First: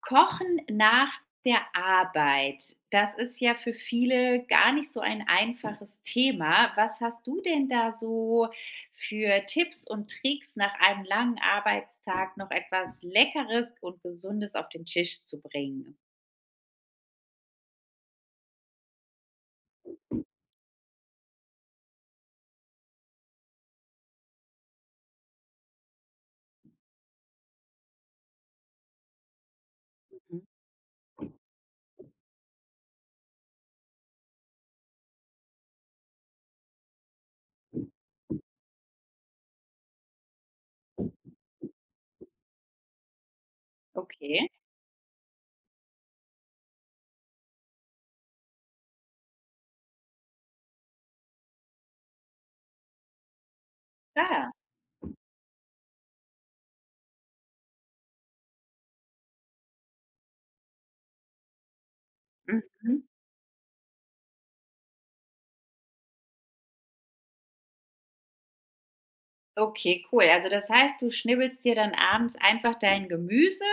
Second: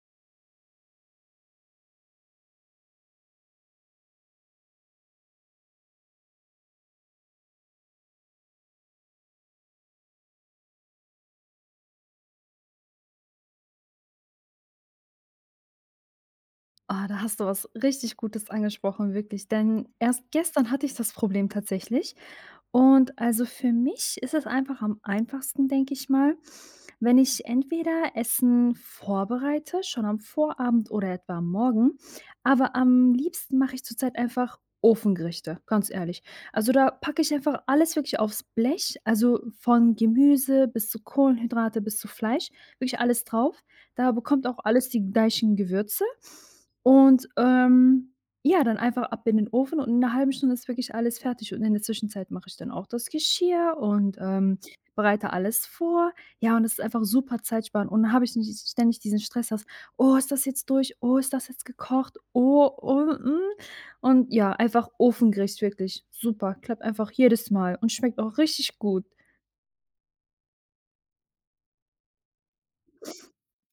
Kochen nach der Arbeit, das ist ja für viele gar nicht so ein einfaches Thema. Was hast du denn da so für Tipps und Tricks, nach einem langen Arbeitstag noch etwas Leckeres und Gesundes auf den Tisch zu bringen? Ah, da hast du was richtig Gutes angesprochen, wirklich. Denn erst gestern hatte ich das Problem tatsächlich. Und also für mich ist es einfach am einfachsten, denke ich mal, wenn ich entweder Essen vorbereite, schon am Mhm. Vorabend oder etwa am Morgen. Aber am liebsten mache ich zurzeit einfach Ofengerichte, ganz ehrlich. Also da packe ich einfach alles wirklich aufs Blech, also von Gemüse bis zu Kohlenhydrate bis zu Fleisch, wirklich alles drauf. Da bekommt Okay, auch alles die gleichen Gewürze und, ja, dann einfach ab in den Ofen und in 'ner halben Stunde ist wirklich alles fertig und in der Zwischenzeit mache ich dann auch das Geschirr und, klar. Bereite alles vor. Ja, und es ist einfach super zeitsparend und dann habe ich nicht ständig diesen Stress, dass: „Oh, ist das jetzt durch? Oh, ist das jetzt gekocht? Oh, Mhm. oh, hm.“ Und ja, einfach Ofengericht, wirklich super. Klappt einfach jedes Mal und schmeckt auch richtig gut. Okay, cool. Also das heißt, du schnibbelst dir dann abends einfach dein Gemüse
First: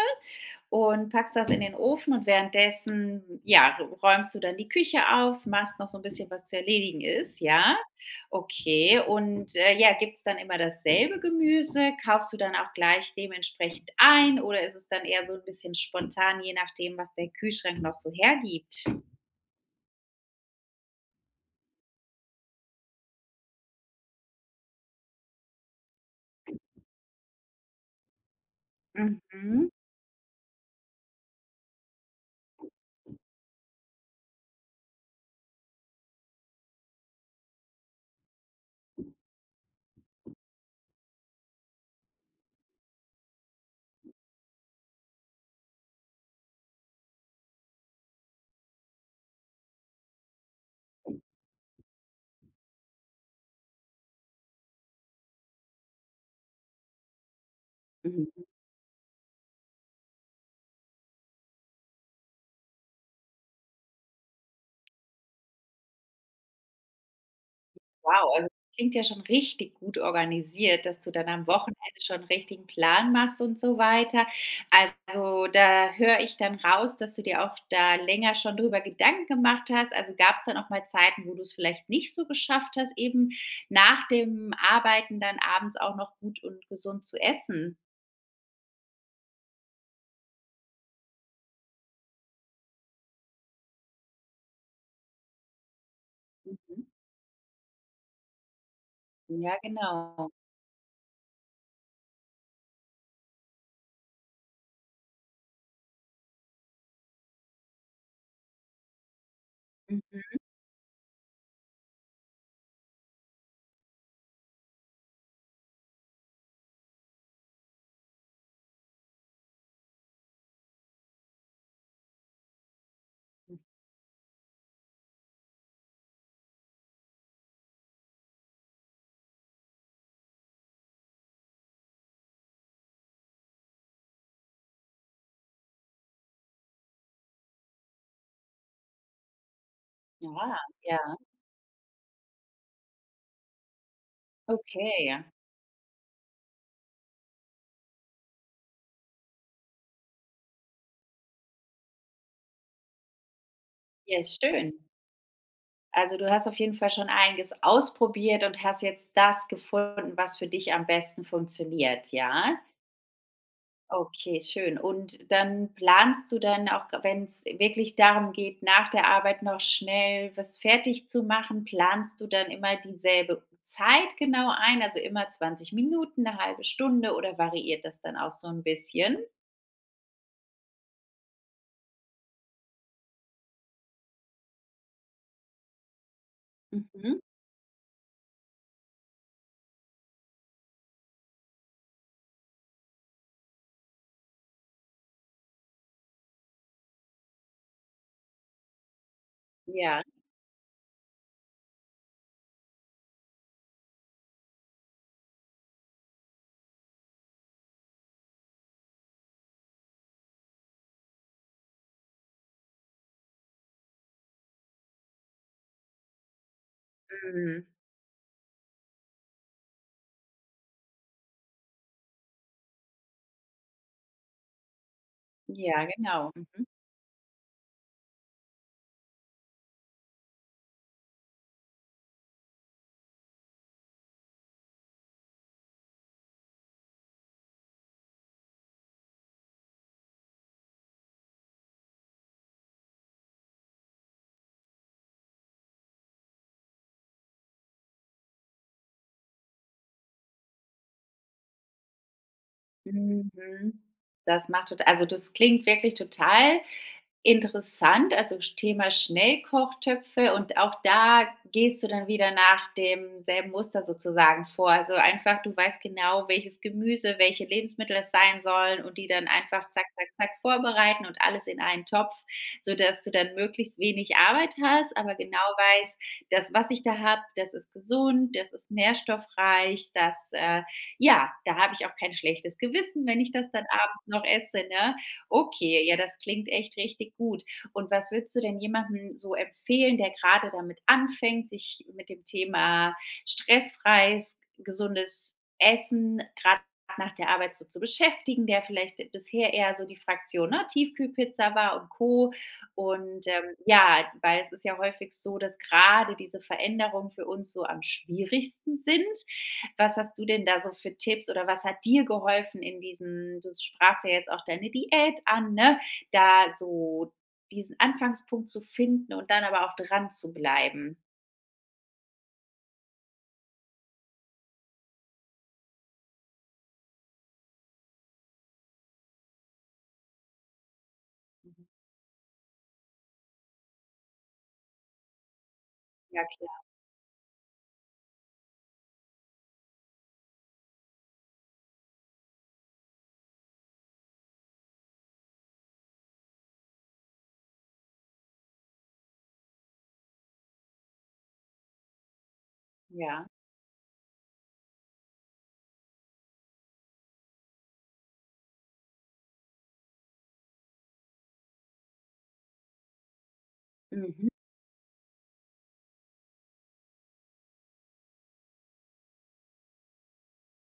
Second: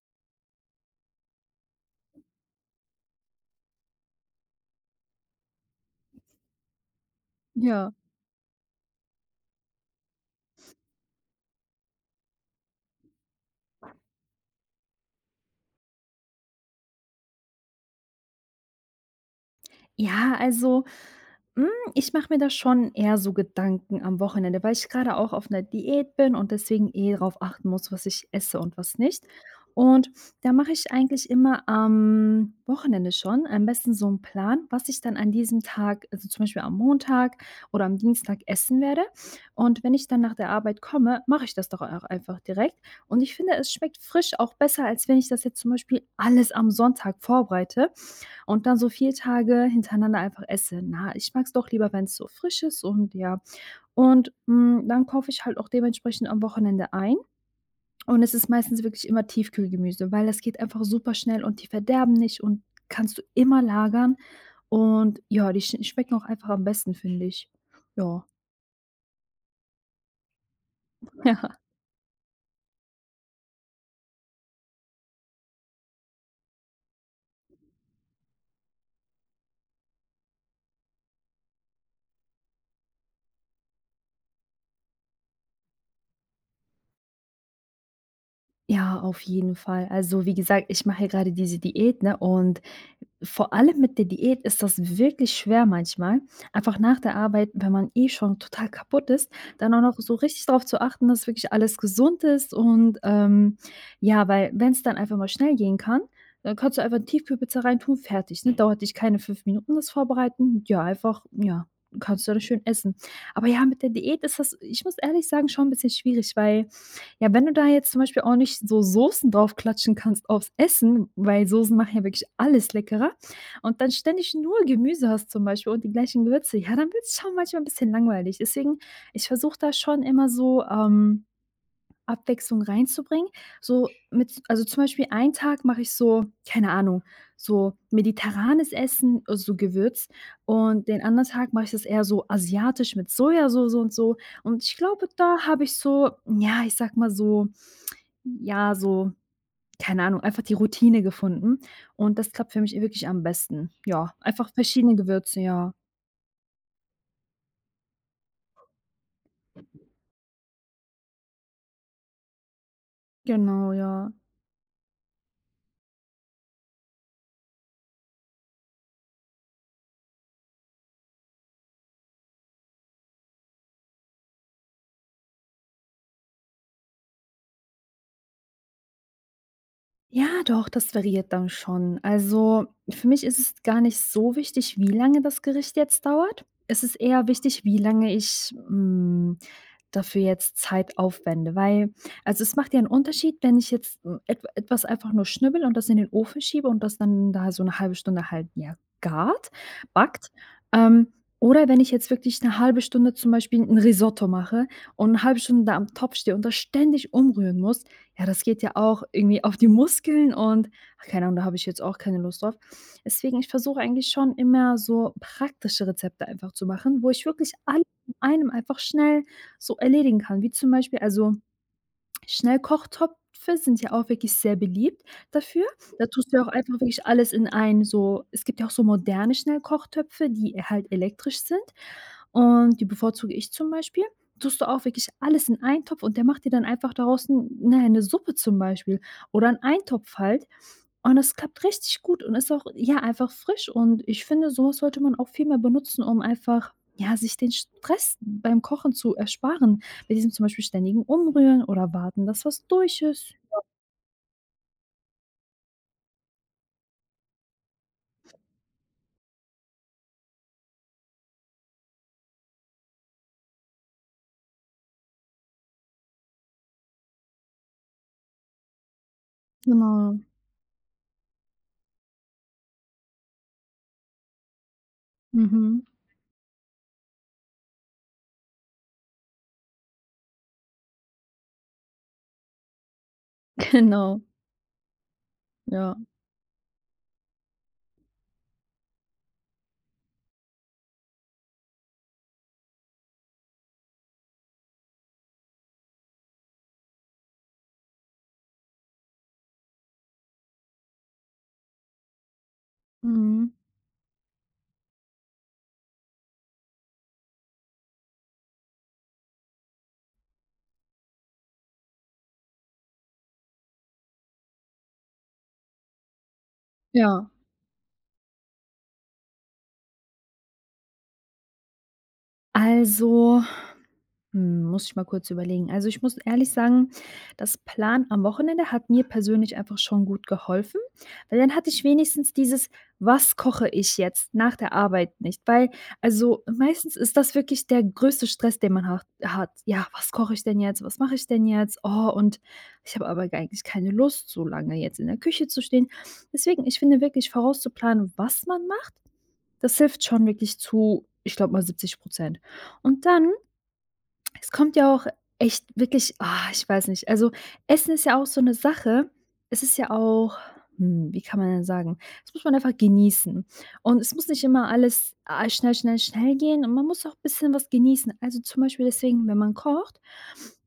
und packst das in den Ofen und währenddessen, ja, räumst du dann die Küche auf, machst noch so ein bisschen, was zu erledigen ist, ja? Ja. Okay, und, ja, gibt's dann immer dasselbe Gemüse? Kaufst du dann auch gleich dementsprechend ein oder ist es dann eher so ein bisschen spontan, je nachdem, was der Kühlschrank noch so hergibt? Ja, also Hm, ich mache mir da schon eher so Gedanken am Wochenende, weil ich gerade auch auf einer Diät bin und deswegen eh darauf achten muss, was ich esse und was nicht. Mhm. Und da mache ich eigentlich immer am Wochenende schon am besten so einen Plan, was ich dann an diesem Tag also, zum Beispiel am Montag oder am Dienstag essen werde. Und wenn ich dann nach der Arbeit komme, mache ich das doch auch einfach direkt. Und ich finde, es schmeckt frisch auch besser, als wenn ich das jetzt zum Beispiel alles am Sonntag vorbereite. Und dann so 4 Tage hintereinander einfach esse. Na, ich mag es doch lieber, wenn es so frisch ist und ja. Und, dann kaufe ich halt auch dementsprechend am Wochenende ein und es Mhm. ist meistens wirklich immer Tiefkühlgemüse, weil das geht einfach super schnell und die verderben nicht und kannst du immer lagern und ja, die schmecken auch einfach am besten, finde ich. Ja. Wow, also das klingt ja schon richtig gut organisiert, dass du dann am Wochenende schon 'n richtigen Plan machst und so weiter. Also, da höre ich dann raus, dass du dir auch da länger schon drüber Gedanken gemacht hast. Also, gab es dann auch mal Zeiten, wo du es vielleicht nicht so geschafft hast, eben nach dem Arbeiten dann abends auch noch gut und gesund zu essen? Ja, ja auf jeden Fall. Also, wie gesagt, ich mache ja gerade diese Diät, ne, und vor allem mit der Diät ist das wirklich schwer manchmal, einfach Mhm. nach der Arbeit, wenn man eh schon total kaputt ist, Ja, dann auch noch so genau. richtig drauf zu achten, dass wirklich alles gesund ist und, ja, weil wenn es dann einfach mal schnell gehen kann, dann kannst du einfach eine Tiefkühlpizza reintun, fertig, ne? Dauert dich keine 5 Minuten das Mhm. Vorbereiten. Ja, einfach ja, kannst du dann schön essen. Aber ja, mit der Diät ist das, ich muss ehrlich sagen, schon ein bisschen schwierig, weil ja, wenn du da jetzt zum Beispiel auch nicht so Soßen draufklatschen kannst aufs Essen, weil Soßen machen ja wirklich alles leckerer und dann ständig nur Gemüse hast zum Beispiel und die gleichen Gewürze, ja, dann wird es schon manchmal ein bisschen langweilig. Deswegen, ich versuche da schon immer so, Abwechslung reinzubringen. So mit, also zum Beispiel einen Tag mache ich so, keine Ahnung, so mediterranes Essen, so Gewürz, Ja, und den ja. anderen Tag mache ich das eher so asiatisch mit Sojasoße und so. Und ich glaube, Okay. da habe ich so, ja, ich sag mal so, ja, so, keine Ahnung, einfach die Routine gefunden und das klappt für mich wirklich am besten. Ja, Ja, einfach schön. verschiedene Gewürze, ja. Also, du hast auf jeden Fall schon einiges ausprobiert und hast jetzt das gefunden, was für dich am besten funktioniert, ja? Genau, ja. Okay, schön. Und dann planst du dann auch, wenn es wirklich darum geht, nach der Arbeit noch schnell was fertig zu machen, planst du dann immer dieselbe Zeit genau ein, also immer 20 Minuten, eine halbe Stunde oder variiert das dann auch so ein bisschen? Ja, doch, das variiert dann schon. Also, für mich ist es gar nicht so wichtig, wie lange das Gericht jetzt dauert. Es ist Mhm. eher wichtig, wie lange ich, dafür jetzt Zeit aufwende, weil also, es macht ja einen Unterschied, wenn ich jetzt, etwas einfach nur schnibbele und das in den Ofen schiebe und das dann da so eine halbe Stunde halt, ja, gart, Ja, backt. Ähm, oder wenn ich jetzt wirklich eine halbe Stunde zum Beispiel ein Risotto mache und eine halbe Stunde da am Topf stehe und das ständig umrühren muss, ja, das geht ja auch irgendwie auf die Muskeln und ach, keine Ahnung, da habe ich jetzt auch keine Lust drauf. Deswegen, ich versuche eigentlich schon immer so praktische Rezepte einfach zu machen, wo ich wirklich mhm. alles in einem einfach schnell so erledigen kann, wie zum Beispiel, also Schnellkochtopfe sind ja auch wirklich sehr beliebt dafür. Ja, Da genau. tust du ja auch Mhm. einfach wirklich alles in einen, so es gibt ja auch so moderne Schnellkochtöpfe, die halt elektrisch sind und die bevorzuge ich zum Beispiel. Tust du auch wirklich alles in einen Topf und der macht dir dann einfach daraus 'n, na ja, 'ne Suppe zum Beispiel oder 'n Eintopf halt. Und das klappt richtig gut und ist auch, ja, einfach frisch und ich finde, so was sollte man auch viel mehr benutzen, um einfach, ja, sich den Stress beim Kochen zu ersparen. Mit diesem zum Beispiel ständigen Umrühren oder warten, dass was durch Mhm. ist. Das klingt wirklich total interessant, also Thema Schnellkochtöpfe und auch da gehst du dann wieder nach demselben Muster sozusagen vor. Also, einfach du weißt genau, welches Gemüse, welche Lebensmittel es sein sollen und die dann einfach zack, zack, Genau. zack vorbereiten und alles in einen Topf, sodass du dann möglichst wenig Arbeit hast, aber genau Mhm. weißt: „Das, was ich da habe, das ist gesund, das ist nährstoffreich, das, ja, da habe ich auch kein schlechtes Gewissen, wenn ich das dann abends Genau, noch esse, ne? Okay, ja. ja, das klingt echt richtig gut. Und was würdest du denn jemandem so empfehlen, der gerade damit anfängt, sich mit dem Thema stressfreies, gesundes Essen gerade nach der Arbeit so zu beschäftigen, der vielleicht bisher eher so die Fraktion, ne, Tiefkühlpizza war und Co. Und, Mhm. ja, weil es ist ja häufig so, dass gerade diese Veränderungen für uns so am schwierigsten sind. Was hast du denn da so für Tipps oder was hat dir geholfen in diesem du sprachst ja jetzt auch deine Diät an, ne? Da so Ja, diesen Anfangspunkt zu finden und dann aber auch dran zu bleiben. also muss ich mal kurz überlegen. Also, ich muss ehrlich sagen, das Plan am Wochenende hat mir persönlich einfach schon gut geholfen, weil dann Mhm. hatte ich wenigstens dieses: „Was koche ich jetzt nach der Arbeit nicht?“ Weil Ja also, klar, meistens ist das wirklich der größte Stress, den man hat. Ja, was koche ich denn jetzt? Was mache ich denn jetzt? Oh, und ich habe aber eigentlich keine Lust, so lange jetzt in der Küche zu stehen. Deswegen, ich finde wirklich vorauszuplanen, was man macht, das hilft schon wirklich zu, ich glaube mal, 70%. Und ja. dann, es kommt ja auch echt wirklich, ah, ich weiß nicht. Also, Essen ist ja auch so eine Sache. Es ist ja auch, wie kann man denn sagen? Das muss man einfach genießen. Und es Mhm. muss nicht immer alles, ah, schnell, schnell, schnell gehen und man muss auch ein bisschen was genießen. Also, zum Beispiel deswegen, wenn man kocht,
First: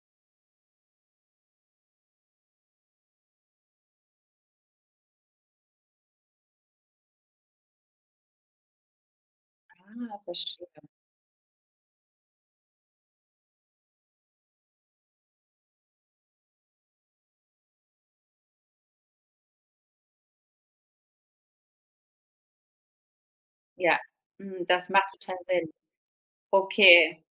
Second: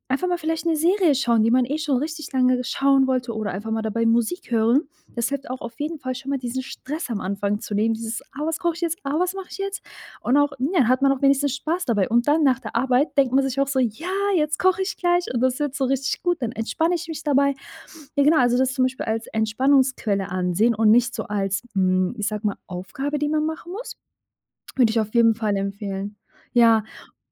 einfach mal vielleicht eine Serie schauen, die man eh schon richtig lange schauen wollte, oder einfach mal dabei Musik hören. Das hilft auch auf jeden Fall schon mal, diesen Stress am Anfang zu nehmen, dieses: „Ah, was koche ich jetzt? Ah, was mache ich jetzt?“ Ah, Und auch, verstehe. ja, hat man auch wenigstens Spaß dabei. Und dann nach der Arbeit denkt man sich auch so: „Ja, jetzt koche ich gleich und das wird so richtig gut, dann entspanne ich mich dabei.“ Ja, genau, also das zum Beispiel als Entspannungsquelle ansehen und nicht so als, ich sag mal, Aufgabe, die man machen muss, Ja. Mhm, das würde ich macht auf jeden total Fall Sinn. empfehlen. Ja, Okay.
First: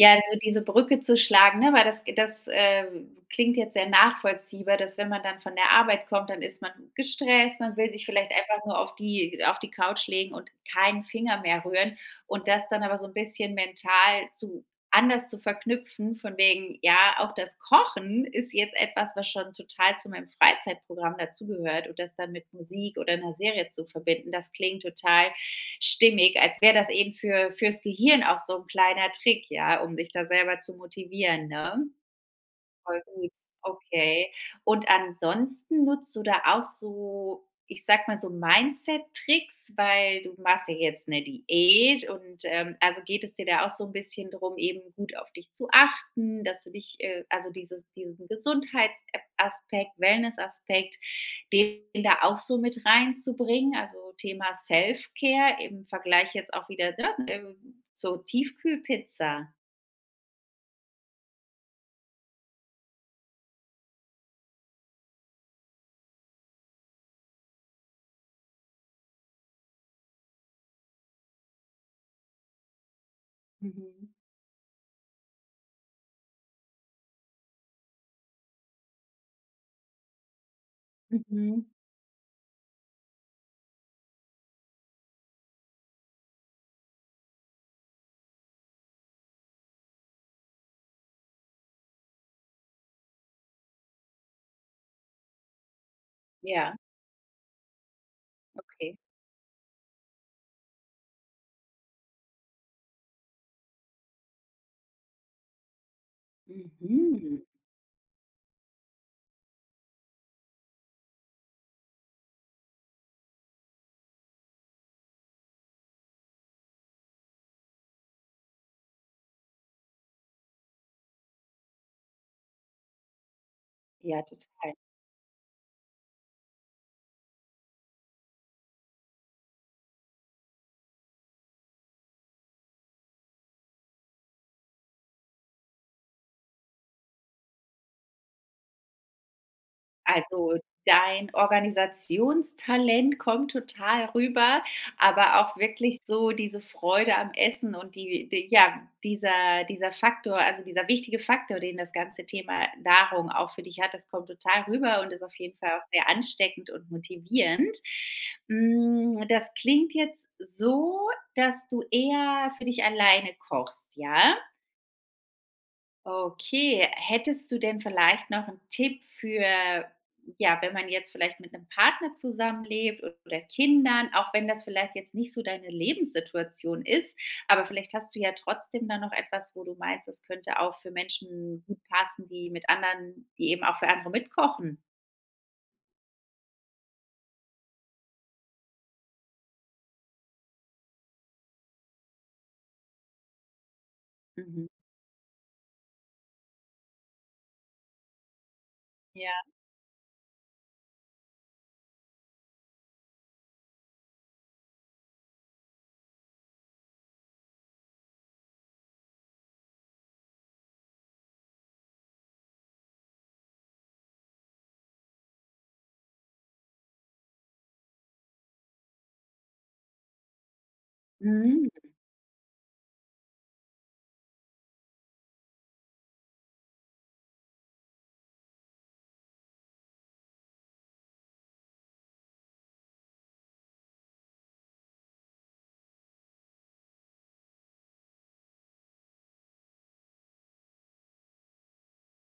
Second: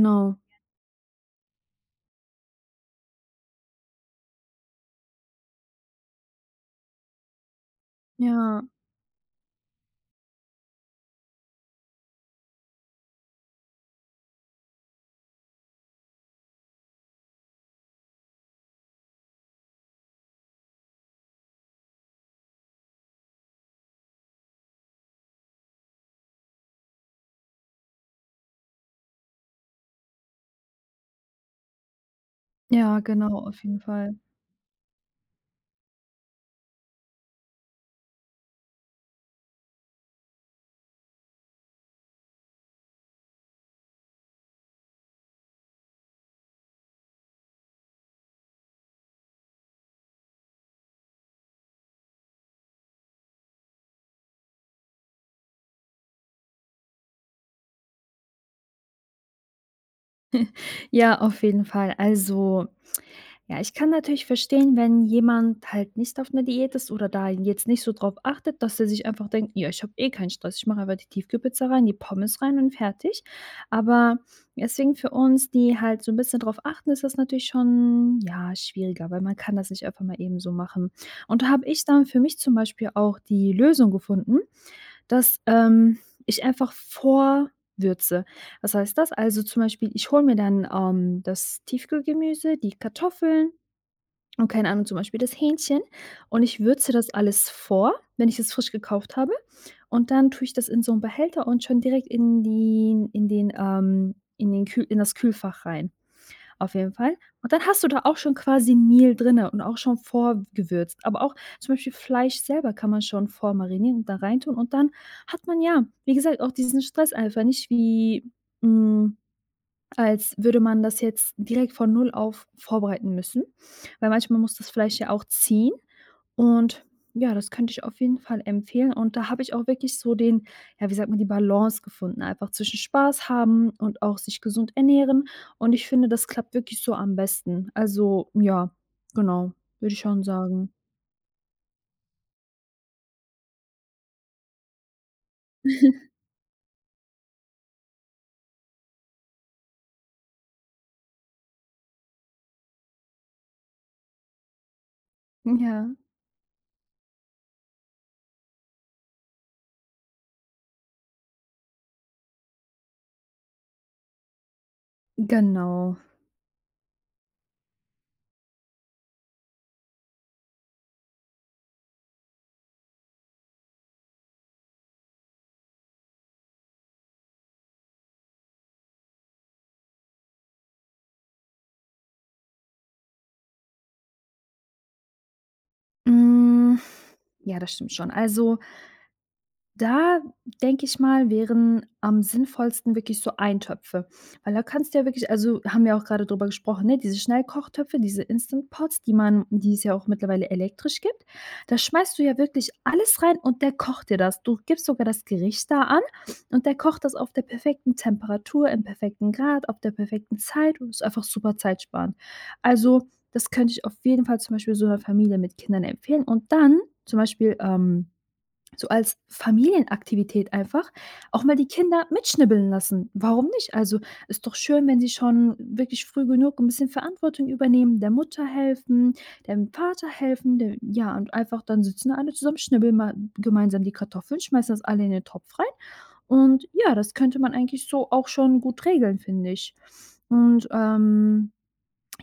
Ja, so diese Brücke zu schlagen, ne, weil das klingt jetzt sehr nachvollziehbar, dass wenn man dann von der Arbeit kommt, dann ist man gestresst, man will sich vielleicht Ja, einfach nur auf die Couch legen und keinen Finger mehr rühren und das dann aber so ein bisschen mental zu anders zu verknüpfen, von wegen, ja, auch das Kochen ist jetzt etwas, was schon total zu meinem Freizeitprogramm dazugehört und das dann mit Musik oder einer Serie zu verbinden, das klingt total stimmig, als wäre das eben fürs Gehirn auch so ein kleiner Trick, ja, um sich da selber zu motivieren, ne? ja, Voll gut. genau, auf jeden Fall. Okay. Und ansonsten nutzt du da auch so, ich sag mal so Mindset-Tricks, weil du machst ja jetzt eine Diät und, also geht es dir da auch so ein bisschen drum, eben gut auf dich zu achten, dass du dich, also dieses diesen Gesundheitsaspekt, Ep Wellness-Aspekt, den da auch so mit reinzubringen, also Thema Self-Care im Vergleich jetzt auch wieder, ne, zur Tiefkühlpizza? Ja, auf jeden Fall. Also, Ja, ich kann natürlich verstehen, wenn jemand halt nicht auf 'ner Diät ist oder da jetzt nicht so drauf achtet, dass er sich einfach denkt: „Ja, ich habe eh keinen Stress. Ich mache einfach die Tiefkühlpizza rein, die Pommes rein und fertig.“ Mhm. Aber deswegen, für uns, die halt so ein bisschen drauf achten, ist das natürlich schon, ja, schwieriger, weil man kann das nicht einfach mal eben so machen. Und da Mhm. habe ich dann für mich zum Beispiel auch die Lösung gefunden, dass, ich einfach vorwürze. Was heißt das? Also, zum Beispiel, ich hole mir dann, das Tiefkühlgemüse, die Kartoffeln, und keine Ahnung, zum Beispiel das Hähnchen, und ich Ja, würze das alles vor, wenn ich es frisch okay. gekauft habe, und dann tue ich das in so 'n Behälter und schon direkt in das Kühlfach rein, auf jeden Fall. Mhm. Und dann hast du da auch schon quasi 'n Meal drinnen und auch schon vorgewürzt. Aber auch zum Beispiel Fleisch selber kann man schon vormarinieren und da reintun, und dann hat man, ja, wie gesagt, auch diesen Stress einfach nicht, wie, hm als würde man das jetzt direkt von null auf vorbereiten müssen, weil Ja, manchmal muss das total. Fleisch ja auch ziehen, und ja, das könnte ich auf jeden Fall empfehlen, und da habe ich auch wirklich so den, ja, wie sagt man, die Balance gefunden, einfach zwischen Spaß haben und auch sich gesund ernähren, und ich finde, das klappt wirklich so am besten. Also, ja, genau, würde ich schon Also, sagen. dein Organisationstalent kommt total rüber, aber auch wirklich so diese Freude am Essen und die ja, dieser Faktor, also dieser wichtige Faktor, den das ganze Thema Nahrung auch für dich hat, das kommt total rüber und ist auf jeden Fall auch Ja, sehr ansteckend und motivierend. Das klingt jetzt so, dass du eher für dich alleine kochst, ja? genau. Okay, hättest du denn vielleicht noch einen Tipp für ja, wenn man jetzt vielleicht mit einem Partner zusammenlebt oder Kindern, auch wenn das vielleicht jetzt nicht so deine Lebenssituation ist, aber vielleicht hast du ja trotzdem da noch etwas, wo du meinst, das könnte auch für Menschen gut passen, die mit anderen die eben auch für andere mitkochen. Hm, ja, das stimmt schon. Also, da denke ich mal, wären am sinnvollsten wirklich so Eintöpfe, weil da Mhm. kannst du ja wirklich, also, haben wir auch gerade drüber gesprochen, ne, diese Schnellkochtöpfe, diese Instant Pots, die Ja. man, die es ja auch mittlerweile elektrisch gibt. Da schmeißt du ja wirklich alles rein und der kocht dir das. Du gibst sogar das Gericht da an und der kocht das auf der perfekten Temperatur, im perfekten Grad, auf der perfekten Zeit, und ist einfach super zeitsparend. Also, das könnte ich auf jeden Fall zum Beispiel so einer Familie mit Kindern empfehlen und dann zum Beispiel, so als Familienaktivität einfach auch mal die Mhm. Kinder mitschnibbeln lassen. Warum nicht? Also, ist doch schön, wenn sie schon wirklich früh genug ein bisschen Verantwortung übernehmen, der Mutter helfen, dem Vater helfen, de ja, und einfach dann sitzen alle zusammen, schnibbeln mal gemeinsam die Kartoffeln, schmeißen das alle in den Topf rein, und ja, das könnte man eigentlich so auch schon gut regeln, finde ich. Und,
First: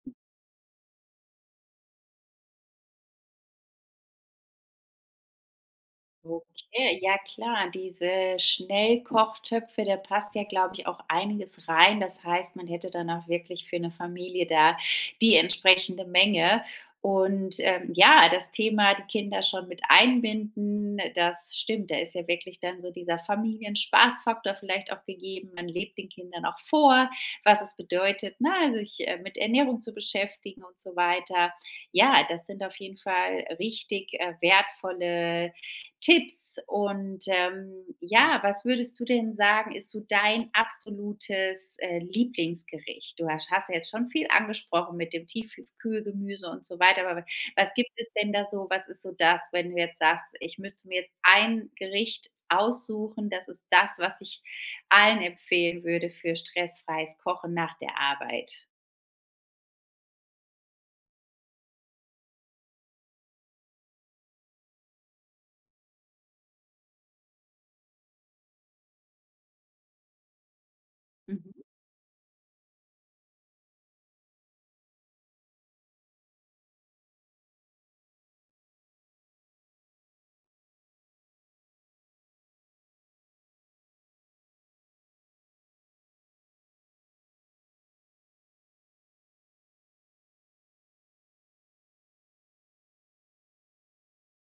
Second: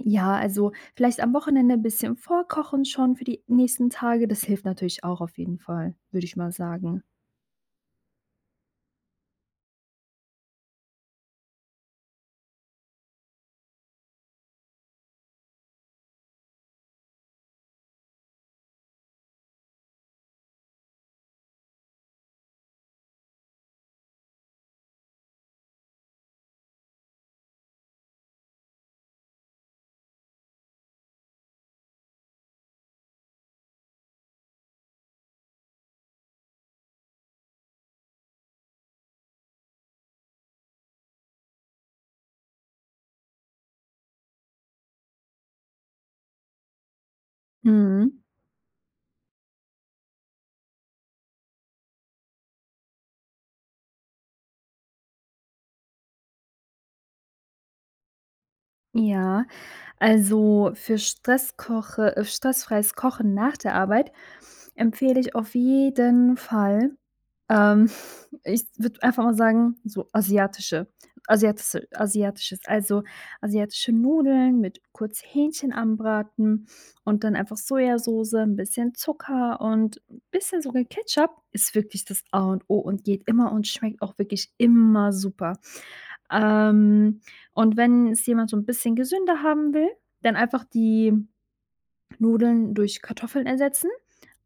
ja, also vielleicht am Wochenende ein bisschen vorkochen schon für die nächsten Tage. Das hilft natürlich auch auf jeden Fall, würde ich mal Okay, sagen. ja klar, diese Schnellkochtöpfe, da passt ja, glaube ich, auch einiges rein. Das heißt, man hätte dann auch wirklich für eine Familie da die entsprechende Menge. Und, ja, das Thema, die Kinder schon mit einbinden, das stimmt. Da ist ja wirklich dann so dieser Familienspaßfaktor vielleicht auch gegeben. Man lebt den Kindern auch vor, was es bedeutet, ne, also sich, mit Ernährung zu beschäftigen und so weiter. Ja, das sind auf jeden Fall richtig, wertvolle Tipps und, ja, was würdest du denn sagen, ist so dein absolutes, Lieblingsgericht? Du hasch hast ja jetzt schon viel angesprochen mit dem Tiefkühlgemüse und so weiter, aber was gibt es Mhm. denn da so was ist so das, wenn du jetzt sagst: „Ich müsste mir jetzt ein Gericht aussuchen, das ist das, was ich allen empfehlen würde für stressfreies Kochen nach der Arbeit?“ Ja, also für Stresskoche stressfreies Kochen nach der Arbeit empfehle ich auf jeden Fall, Ähm, ich würde einfach mal sagen, so Mhm, also asiatische Nudeln mit kurz Hähnchen anbraten und dann einfach Sojasauce, ein bisschen Zucker und ein bisschen sogar Ketchup, ist wirklich das A und O und geht immer und schmeckt auch wirklich immer super. Ähm, und wenn es jemand so ein bisschen gesünder haben will, dann einfach die Nudeln durch Kartoffeln ersetzen,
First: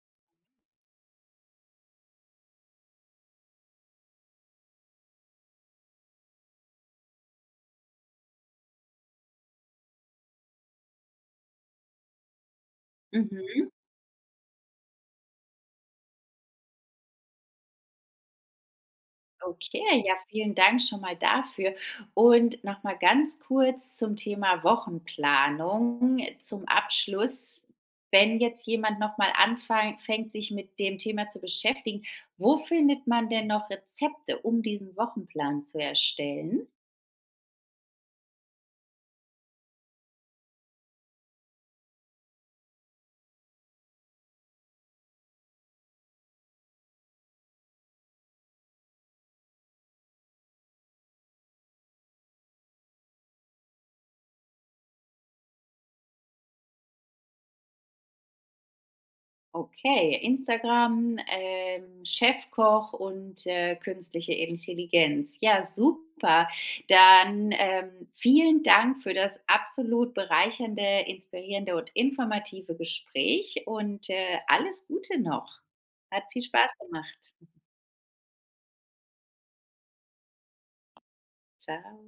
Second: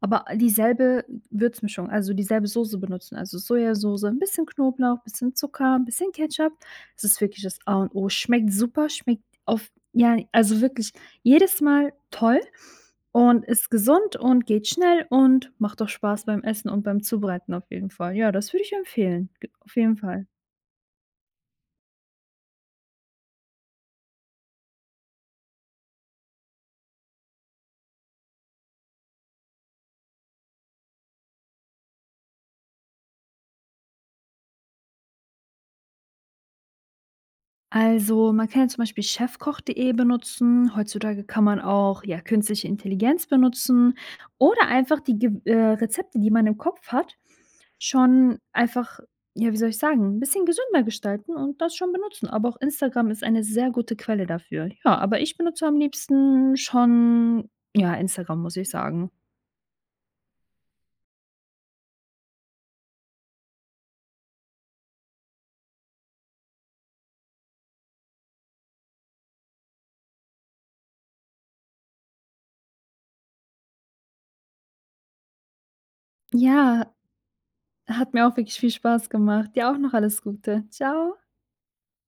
aber dieselbe Würzmischung, also dieselbe Soße benutzen, also Sojasauce, ein bisschen Knoblauch, bisschen Zucker, 'n bisschen Ketchup. Das ist wirklich das A und O. Schmeckt super, schmeckt auf, ja, also wirklich jedes Mal toll und mhm. ist gesund und geht schnell und macht auch Spaß beim Essen und beim Zubereiten, auf jeden Fall. Ja, das würde ich empfehlen, g auf jeden Okay, ja, Fall. vielen Dank schon mal dafür. Und noch mal ganz kurz zum Thema Wochenplanung zum Abschluss. Wenn jetzt jemand noch mal anfang fängt, sich mit dem Thema zu beschäftigen, wo findet man denn noch Rezepte, um diesen Wochenplan zu erstellen? Also, man kann ja zum Beispiel chefkoch.de benutzen. Heutzutage kann man auch, ja, künstliche Intelligenz benutzen oder einfach die Ge Rezepte, die man im Kopf hat, schon einfach, ja, wie soll ich sagen, 'n bisschen gesünder gestalten und das schon benutzen. Aber auch Instagram ist eine sehr gute Quelle dafür. Ja, aber ich benutze am liebsten schon, ja, Instagram, muss ich sagen. Okay, Instagram, Chefkoch und, künstliche Intelligenz. Ja, super. Dann, vielen Dank für das absolut bereichernde, inspirierende und informative Gespräch und, alles Gute noch. Hat viel Spaß Ja, gemacht. hat mir auch wirklich viel Spaß gemacht. Dir auch noch alles Gute. Ciao. Ciao.